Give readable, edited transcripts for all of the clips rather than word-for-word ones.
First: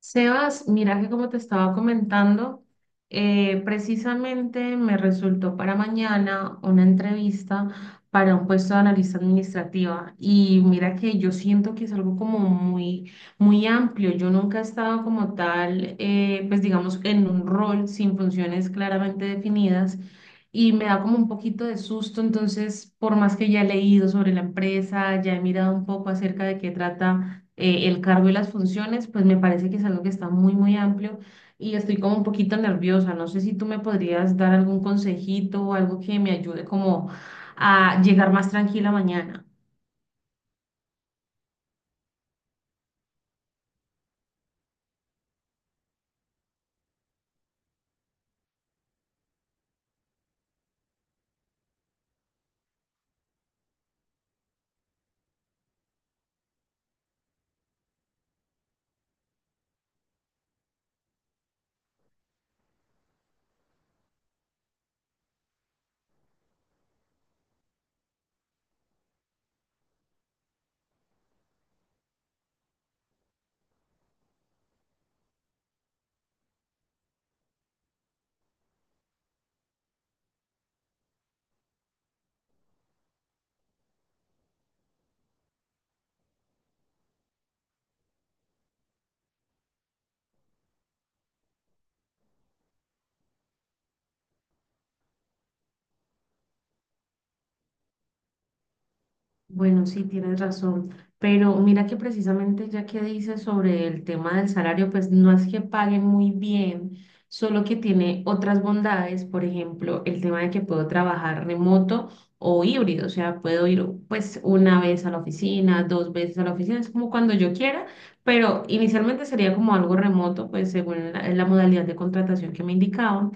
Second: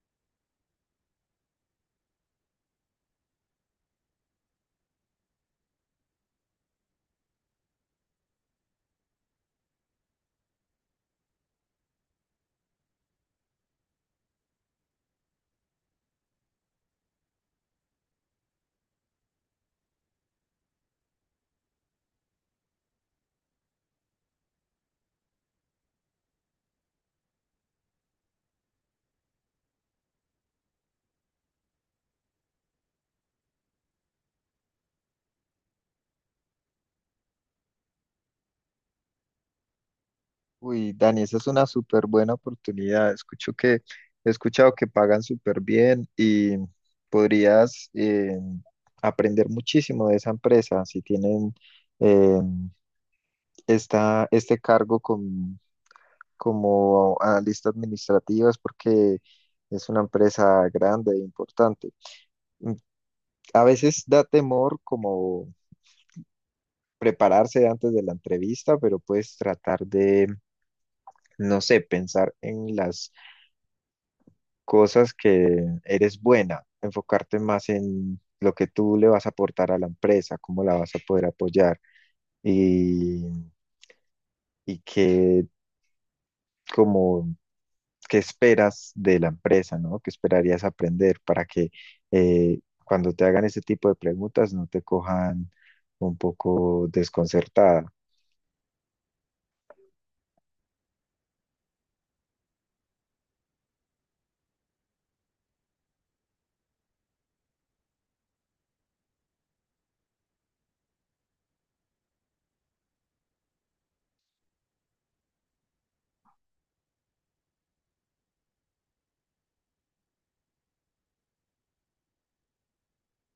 Sebas, mira que como te estaba comentando, precisamente me resultó para mañana una entrevista para un puesto de analista administrativa, y mira que yo siento que es algo como muy, muy amplio. Yo nunca he estado como tal, pues digamos, en un rol sin funciones claramente definidas, y me da como un poquito de susto. Entonces, por más que ya he leído sobre la empresa, ya he mirado un poco acerca de qué trata el cargo y las funciones, pues me parece que es algo que está muy, muy amplio, y estoy como un poquito nerviosa. No sé si tú me podrías dar algún consejito o algo que me ayude como a llegar más tranquila mañana. Uy, Dani, esa es una súper buena oportunidad. He escuchado que pagan súper bien y podrías aprender muchísimo de esa empresa si tienen eh, este cargo como analista administrativa, es porque es una empresa grande e importante. Mm, A veces da temor como prepararse antes de la entrevista, pero puedes tratar de, no sé, pensar en las cosas que eres buena, enfocarte más en lo que tú le vas a aportar a la empresa, cómo la vas a poder apoyar y, y qué, como, qué esperas de la empresa, ¿no? ¿Qué esperarías aprender para que eh, cuando te hagan ese tipo de preguntas no te cojan un poco desconcertada? Bueno, sí, tienes razón, pero mira que precisamente ya que dices sobre el tema del salario, pues no es que paguen muy bien, solo que tiene otras bondades, por ejemplo, el tema de que puedo trabajar remoto o híbrido, o sea, puedo ir pues una vez a la oficina, dos veces a la oficina, es como cuando yo quiera, pero inicialmente sería como algo remoto, pues según la modalidad de contratación que me indicaban,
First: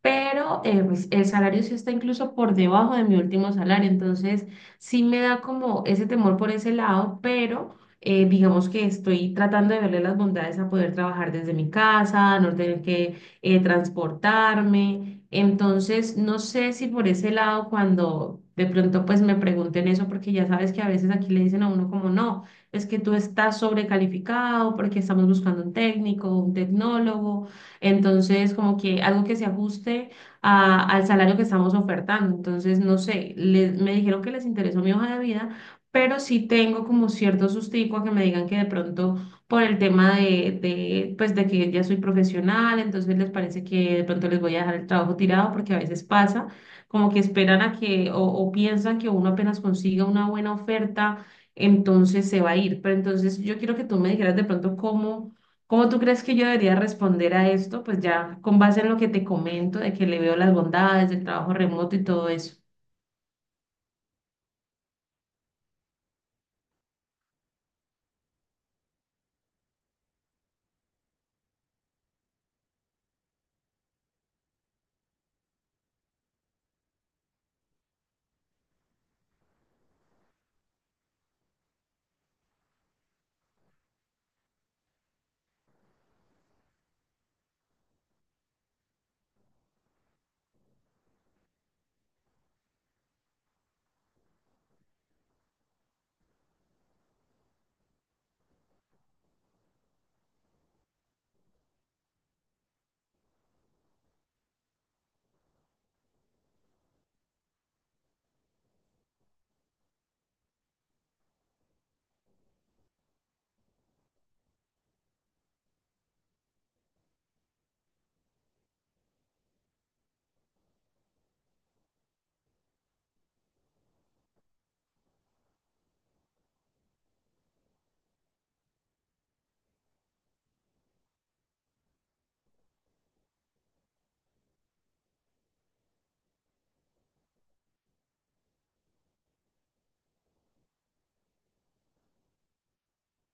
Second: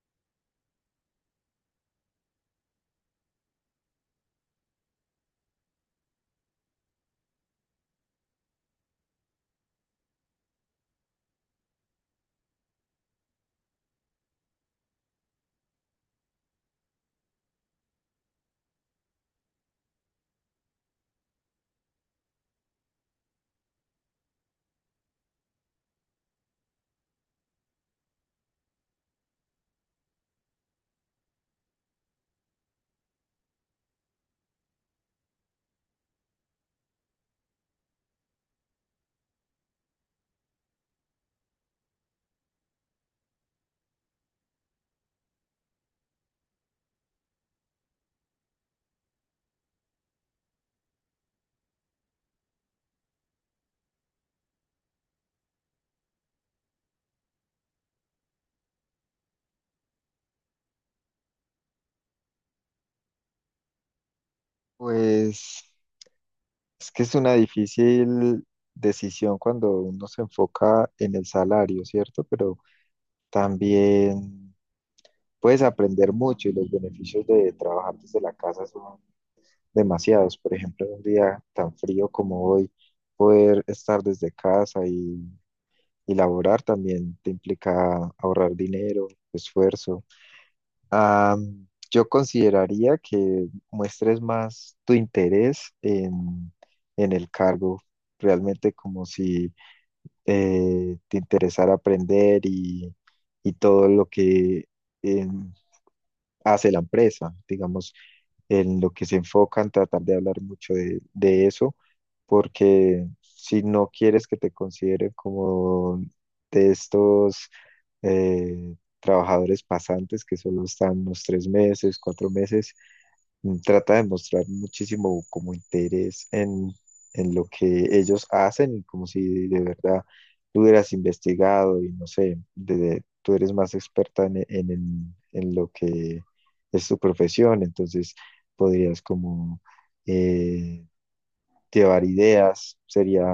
pero pues, el salario sí está incluso por debajo de mi último salario. Entonces sí me da como ese temor por ese lado, pero digamos que estoy tratando de verle las bondades a poder trabajar desde mi casa, a no tener que transportarme. Entonces, no sé si por ese lado cuando de pronto pues me pregunten eso, porque ya sabes que a veces aquí le dicen a uno como no, es que tú estás sobrecalificado porque estamos buscando un técnico, un tecnólogo. Entonces, como que algo que se ajuste al salario que estamos ofertando. Entonces, no sé, me dijeron que les interesó mi hoja de vida, pero sí tengo como cierto sustico a que me digan que de pronto por el tema de pues de que ya soy profesional, entonces les parece que de pronto les voy a dejar el trabajo tirado porque a veces pasa, como que esperan a que o piensan que uno apenas consiga una buena oferta, entonces se va a ir. Pero entonces yo quiero que tú me dijeras de pronto cómo. ¿Cómo tú crees que yo debería responder a esto? Pues ya con base en lo que te comento, de que le veo las bondades del trabajo remoto y todo eso. Pues es que es una difícil decisión cuando uno se enfoca en el salario, ¿cierto? Pero también puedes aprender mucho, y los beneficios de trabajar desde la casa son demasiados. Por ejemplo, en un día tan frío como hoy, poder estar desde casa y laborar también te implica ahorrar dinero, esfuerzo. Ah, yo consideraría que muestres más tu interés en el cargo, realmente como si te interesara aprender y todo lo que... em, hace la empresa. Digamos, en lo que se enfocan, tratar de hablar mucho de eso, porque si no quieres que te consideren como de estos trabajadores pasantes que solo están unos tres meses, cuatro meses, trata de mostrar muchísimo como interés en lo que ellos hacen, como si de verdad tú hubieras investigado y no sé, tú eres más experta en lo que es tu profesión, entonces podrías como eh, llevar ideas, sería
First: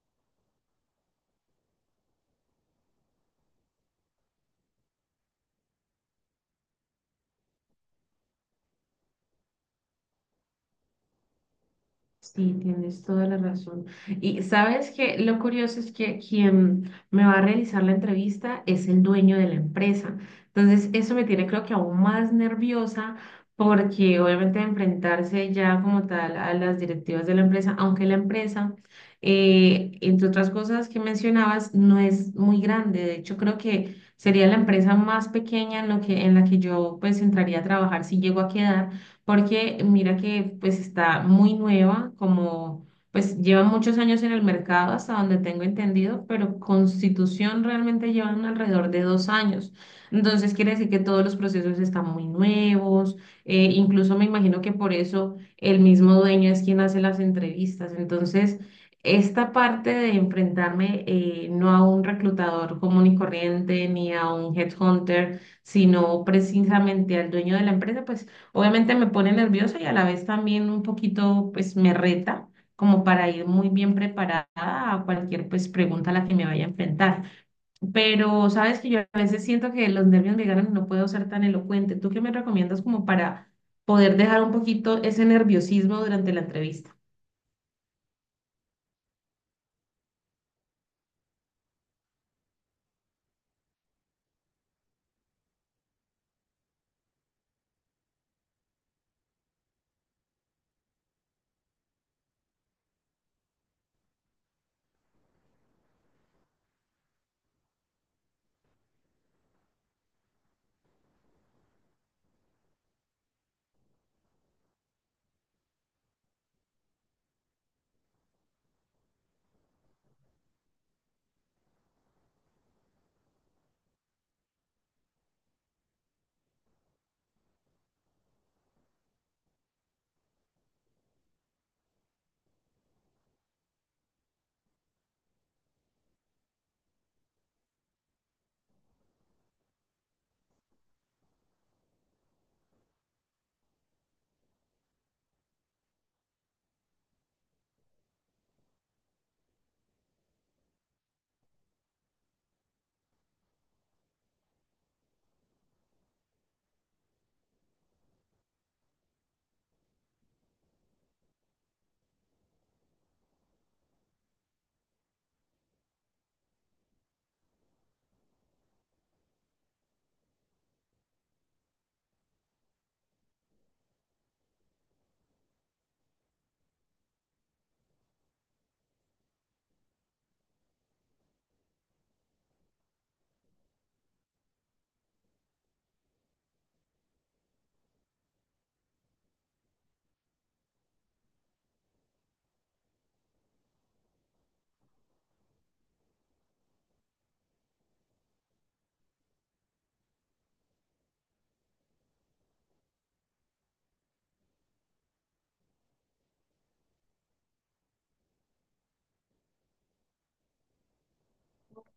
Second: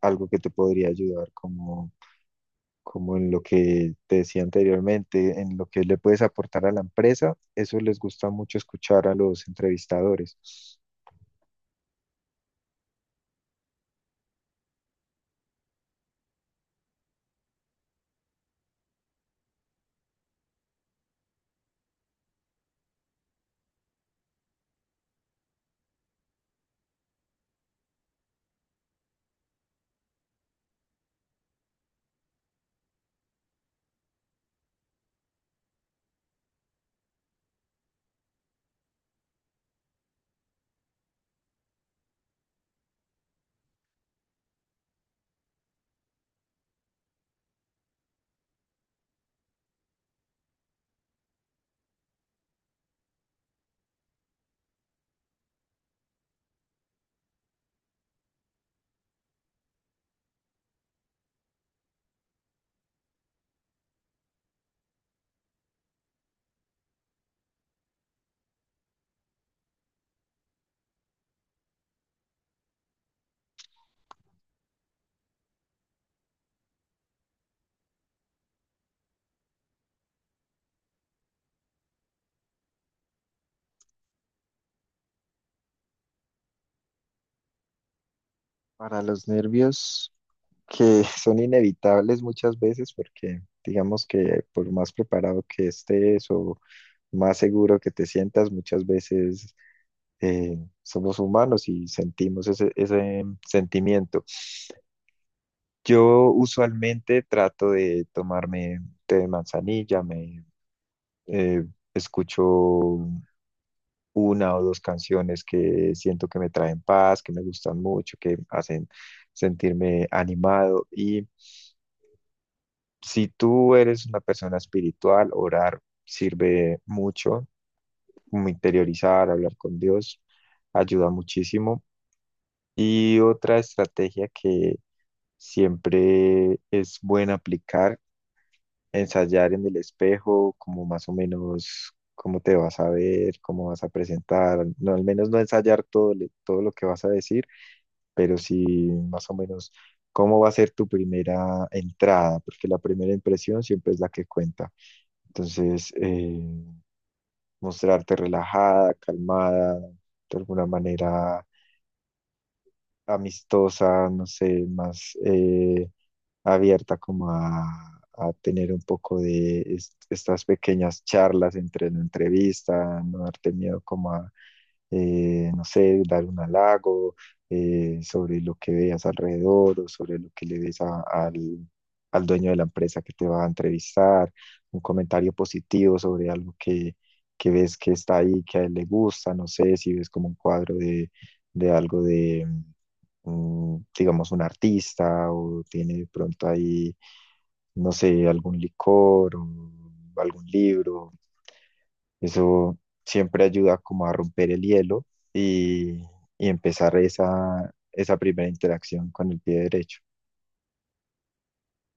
algo que te podría ayudar como como en lo que te decía anteriormente, en lo que le puedes aportar a la empresa, eso les gusta mucho escuchar a los entrevistadores. Sí, tienes toda la razón. Y sabes que lo curioso es que quien me va a realizar la entrevista es el dueño de la empresa. Entonces, eso me tiene creo que aún más nerviosa, porque obviamente enfrentarse ya como tal a las directivas de la empresa, aunque la empresa, entre otras cosas que mencionabas, no es muy grande. De hecho, creo que sería la empresa más pequeña en lo que, en la que yo pues entraría a trabajar si llego a quedar, porque mira que pues está muy nueva, como pues lleva muchos años en el mercado hasta donde tengo entendido, pero Constitución realmente llevan alrededor de dos años. Entonces quiere decir que todos los procesos están muy nuevos. Incluso me imagino que por eso el mismo dueño es quien hace las entrevistas. Entonces, esta parte de enfrentarme no a un reclutador común y corriente ni a un headhunter, sino precisamente al dueño de la empresa, pues obviamente me pone nerviosa y a la vez también un poquito, pues me reta como para ir muy bien preparada a cualquier pues pregunta a la que me vaya a enfrentar. Pero sabes que yo a veces siento que los nervios me ganan y no puedo ser tan elocuente. ¿Tú qué me recomiendas como para poder dejar un poquito ese nerviosismo durante la entrevista? Para los nervios que son inevitables muchas veces, porque digamos que por más preparado que estés o más seguro que te sientas, muchas veces eh, somos humanos y sentimos ese sentimiento. Yo usualmente trato de tomarme té de manzanilla, me eh, escucho una o dos canciones que siento que me traen paz, que me gustan mucho, que hacen sentirme animado. Y si tú eres una persona espiritual, orar sirve mucho, como interiorizar, hablar con Dios, ayuda muchísimo. Y otra estrategia que siempre es buena aplicar, ensayar en el espejo, como más o menos cómo te vas a ver, cómo vas a presentar, no, al menos no ensayar todo, todo lo que vas a decir, pero sí más o menos cómo va a ser tu primera entrada, porque la primera impresión siempre es la que cuenta. Entonces, mostrarte relajada, calmada, de alguna manera amistosa, no sé, más... abierta como a tener un poco de estas pequeñas charlas entre la entrevista, no darte miedo como no sé, dar un halago sobre lo que veas alrededor o sobre lo que le ves al dueño de la empresa que te va a entrevistar, un comentario positivo sobre algo que ves que está ahí, que a él le gusta, no sé, si ves como un cuadro de algo de, mm, digamos, un artista, o tiene de pronto ahí, no sé, algún licor o algún libro. Eso siempre ayuda como a romper el hielo y, y empezar esa primera interacción con el pie derecho. Ok,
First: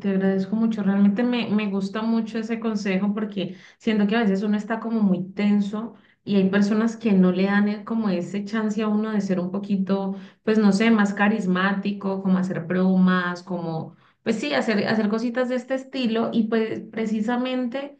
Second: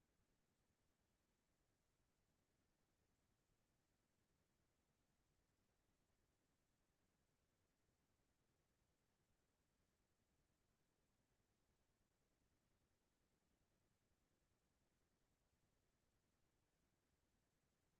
te agradezco mucho. Realmente me gusta mucho ese consejo, porque siento que a veces uno está como muy tenso y hay personas que no le dan como ese chance a uno de ser un poquito, pues no sé, más carismático, como hacer bromas, como, pues sí, hacer, hacer cositas de este estilo. Y pues precisamente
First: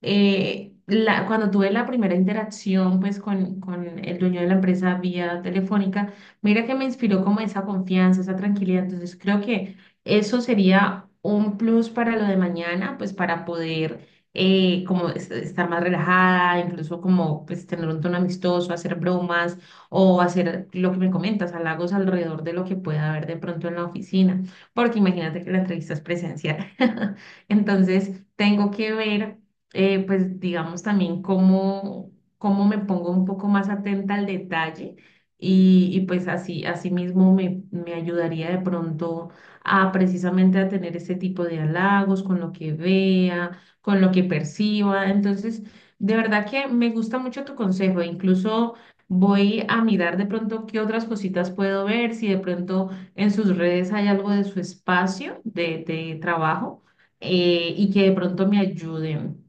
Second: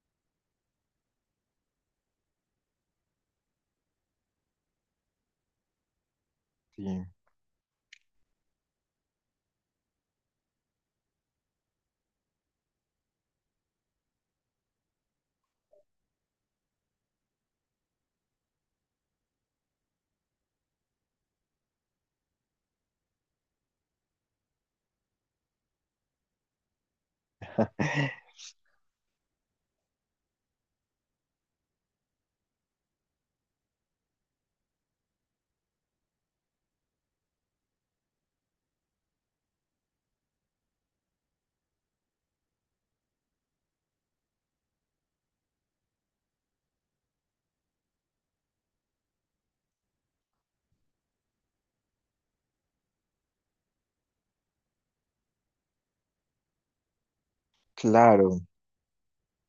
cuando tuve la primera interacción pues con el dueño de la empresa vía telefónica, mira que me Sí. inspiró como esa confianza, esa tranquilidad. Entonces creo que eso sería un plus para lo de mañana, pues para poder como estar más relajada, incluso como pues tener un tono amistoso, hacer bromas o hacer lo que me comentas, halagos alrededor de lo que pueda haber de pronto en la oficina, porque imagínate que la entrevista es presencial. Entonces tengo que ver pues digamos también cómo, cómo me pongo un poco más atenta al detalle, y pues así, así mismo me ayudaría de pronto a precisamente a tener ese tipo de halagos con lo que vea, con lo que perciba. Entonces, de verdad que me gusta mucho tu consejo, e incluso... Voy a mirar de pronto qué otras cositas puedo ver, si de pronto en sus redes hay algo de su espacio de trabajo. Y que de Claro, pronto me ayuden.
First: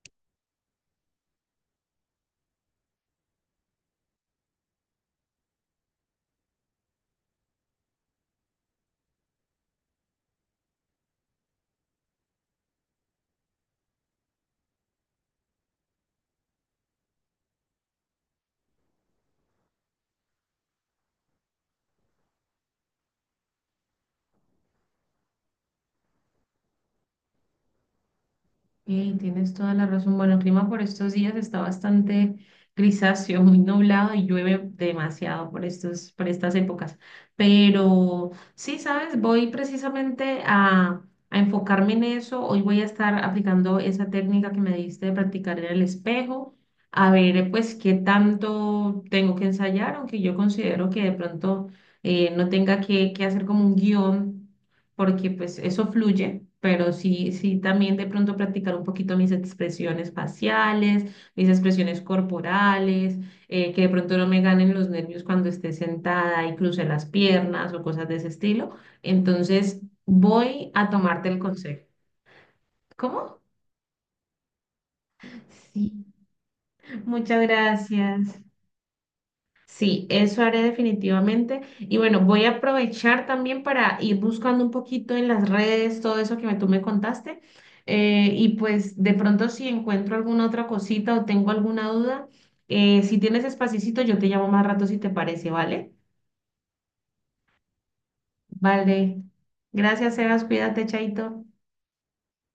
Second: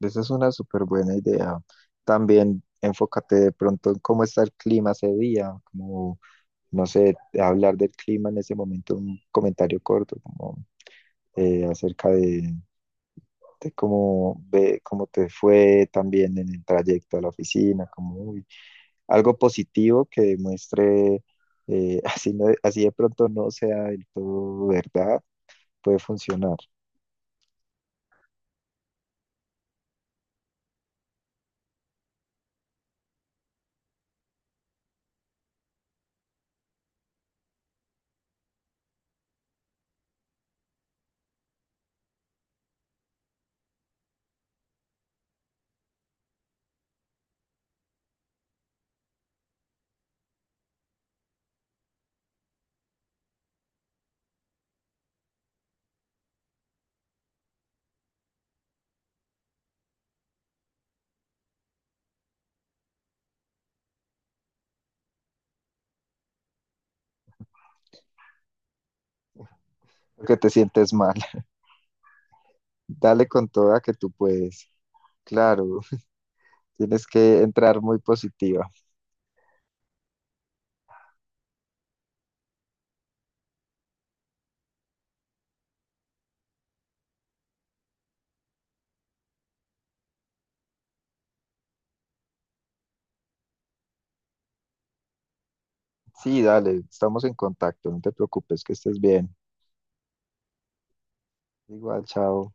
esa es una súper buena idea. También enfócate de pronto en cómo está el clima ese día, como, no sé, hablar del clima en ese momento, un comentario corto, como acerca de cómo ve, cómo te fue también en el trayecto a la oficina, como uy, algo positivo que demuestre, así, así de pronto no sea del todo verdad, puede funcionar, Tienes toda la razón. Bueno, el clima por estos días está bastante grisáceo, muy nublado, y llueve demasiado por por estas épocas. Pero sí, sabes, voy precisamente a enfocarme en eso. Hoy voy a estar aplicando esa técnica que me diste de practicar en el espejo, a ver, pues, qué tanto tengo que ensayar, aunque yo considero que de pronto no tenga que hacer como un guión, porque pues eso fluye, pero sí, sí también de pronto practicar un poquito mis expresiones faciales, mis expresiones corporales, que de pronto no me ganen los nervios cuando esté sentada y cruce las piernas o cosas de ese estilo. Entonces, porque te voy a sientes mal. tomarte el consejo. Dale ¿Cómo? con toda, que tú puedes. Claro, Sí. tienes que Muchas entrar muy gracias. positiva. Sí, eso haré definitivamente. Y bueno, voy a aprovechar también para ir buscando un poquito en las redes todo eso que tú me contaste. Y pues de pronto si encuentro alguna otra cosita o tengo alguna duda, si tienes espacito, yo te llamo más rato si te parece, ¿vale? Sí, dale, estamos en contacto, no te preocupes, que estés Vale. bien. Gracias, Sebas. Cuídate, Chaito. Igual, chao.